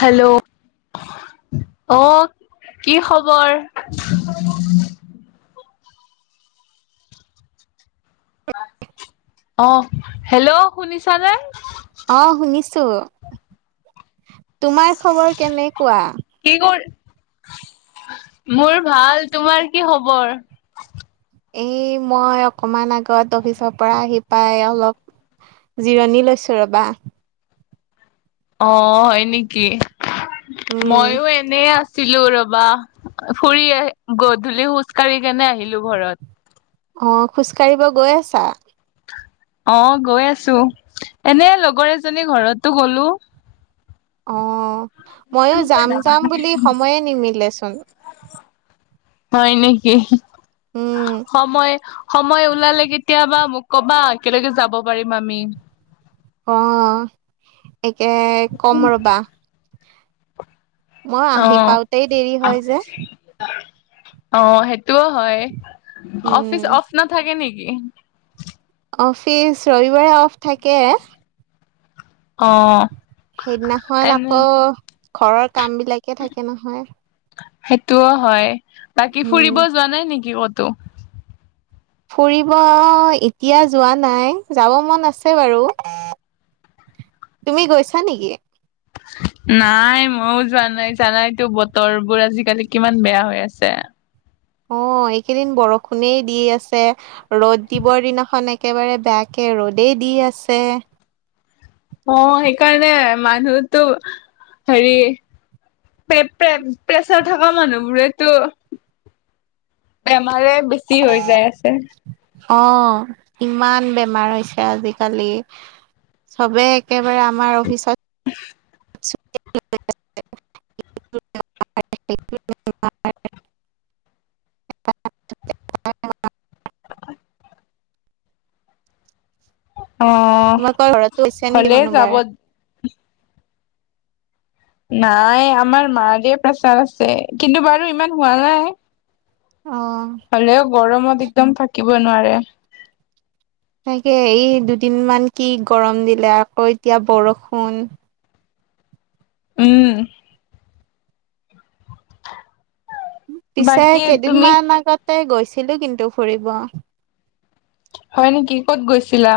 Hello অ', কি খবৰ? [unintelligible] অ', হেল্ল' শুনিছানে? অ', শুনিছো, তোমাৰ খবৰ কেনেকোৱা? কি [unintelligible] মোৰ ভাল, তোমাৰ কি খবৰ? এই মই অকমান আগত অফিচৰ পৰা আহি পাই অলপ জিৰণি লৈছো ৰবা। অ', হয় নেকি, মইও উম এনেই আছো ছিলো ৰবা, ফুৰি আহ গধূলি খোজ কাঢ়ি কেনে আহিলো ঘৰত। অ', খোজকাঢ়িব গৈ আছা? অ', গৈ আছো, এনেই লগৰ এজনী ঘৰতো গলো। অ', ময়ো যাম যাম বুলি সময়ে নিমিলেচোন। হয় নেকি? উম সময় সময় ওলালে কেতিয়াবা মোক কবা একেলগে যাব পাৰিম আমি। অ', একে কম ৰবা। মই অ আহি পাওঁতেই দেৰি হয় যে। অ', সেইটোও হয়, উম অফিচ অফ নাথাকে নেকি? অফিচ ৰবিবাৰে অফ থাকে। অ'। সেইদিনাখন এনে আকৌ ঘৰৰ কাম বিলাকে থাকে নহয়। সেইটোও হয়, বাকী উম ফুৰিব যোৱা নাই নেকি ক'তো? ফুৰিব এতিয়া যোৱা নাই, যাব মন আছে বাৰু। তুমি গৈছা নেকি? নাই ময়ও যোৱা নাই, জানাইতো বতৰবোৰ আজিকালি কিমান বেয়া হৈ আছে। অ', এইকেইদিন বৰষুণেই দি আছে ৰ'দ দিবৰ দিনাখন একেবাৰে বেয়াকে ৰ'দেই দি আছে। অ', সেইকাৰণে মানুহতো হেৰি প্ৰে প্ৰে প্ৰেছাৰ থকা মানুহবোৰেতো বেমাৰে বেছি হৈ যায় আছে। অঁ ইমান বেমাৰ হৈছে আজিকালি। সবেই একেবাৰে আমাৰ অফিচত উ [inaudible] [unintelligible] [unintelligible] [inaudible] অ তোমালোকৰ ঘৰতো হৈছে নেকি হলে যাব কোনোবাৰ নাই আমাৰ মাৰে প্ৰেচাৰ আছে, কিন্তু বাৰু ইমান হোৱা নাই। অঁ। হলেও গৰমত একদম থাকিব নোৱাৰে। তনেকে এই দুদিন মান কি গৰম দিলে আকৌ এতিয়া বৰষুণ। উওম। পিছে বাকী তুমি কেইদিনমান আগতে গৈছিলো কিন্তু ফুৰিব। হয় নেকি ক'ত গৈছিলা?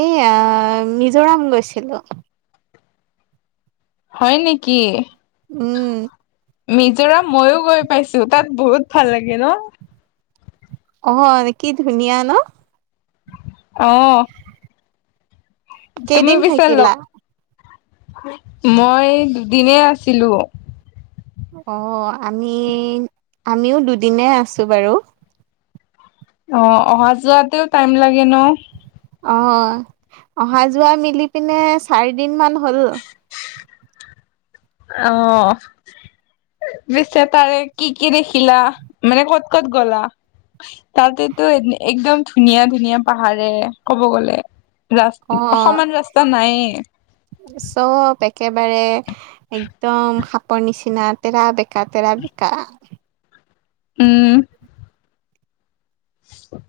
এইয়া মিজোৰাম গৈছিলো। হয় নেকি। উম মিজোৰাম মইয়ো গৈ পাইছো তাত বহুত ভাল লাগে ন। অঁ কি ধুনীয়া ন। অঁহ। তুমি কেইদিন বিচালগ থাকিলা মই দুদিনে আছিলো। অঁ আমি আমিও দুদিনে আছো বাৰু। অঁ অহা যোৱাতেও টাইম লাগে ন। অঁ অহা যোৱা মিলি পিনে চাৰিদিন মান হ'ল। অঁহ। পিছে তাৰে কি কি দেখিলা মানে ক'ত ক'ত গ'লা? তাতেতো একদম ধুনীয়া ধুনীয়া পাহাৰে ক'ব গ'লে। ৰাচ অ সমান ৰাস্তা নায়ে। চব একেবাৰে- একদম সাপৰ নিচিনা তেৰা বেকা তেৰা বেকা। উম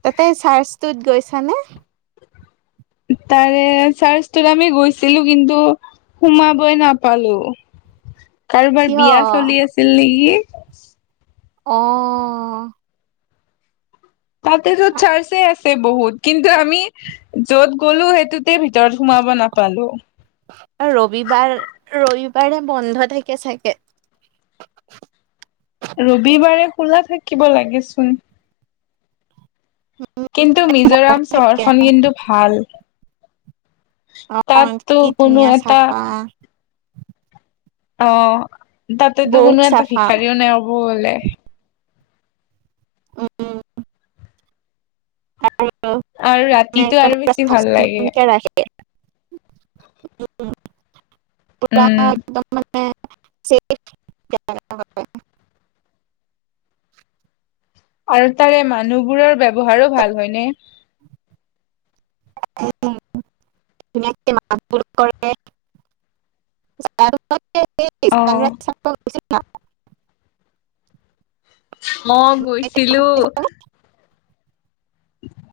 তাতে চাৰ্চটোত গৈছানে। তাৰে চাৰ্চটোত আমি গৈছিলো কিন্তু, সোমাবই নাপালো কাৰোবাৰ কিয় বিয়া চলি আছিল নেকি। অঁ, তাতেতো চাৰ্চে আছে বহুত কিন্তু আমি- য'ত গ'লো সেইটোতে ভিতৰত সোমাব নাপালো। এ ৰবিবাৰ ৰবিবাৰে বন্ধ থাকে চাগে। ৰবিবাৰে খোলা থাকিব লাগেচোন। কিন্তু মিজোৰাম চহৰখন কিন্তু ভাল। অ তাততো কি কোনো ধুনীয়া এটা- চাফা অঁ তাতেতো বহুত কোনো এটা চাফা ভিখাৰীও নাই হ'ব হলে। উম উম উম, [unintelligible] আৰু ৰাতিটো আৰু বেছি ভাল লাগে পুৰা উম একদম মানে- [unintelligible] আৰু তাৰে মানুহবোৰৰ ব্যৱহাৰো ভাল হয়নে। উম ধুনীয়াকে মাত বোল কৰে। অ [unintelligible] ম গৈছিলো। সানৰাইজ [inaudible]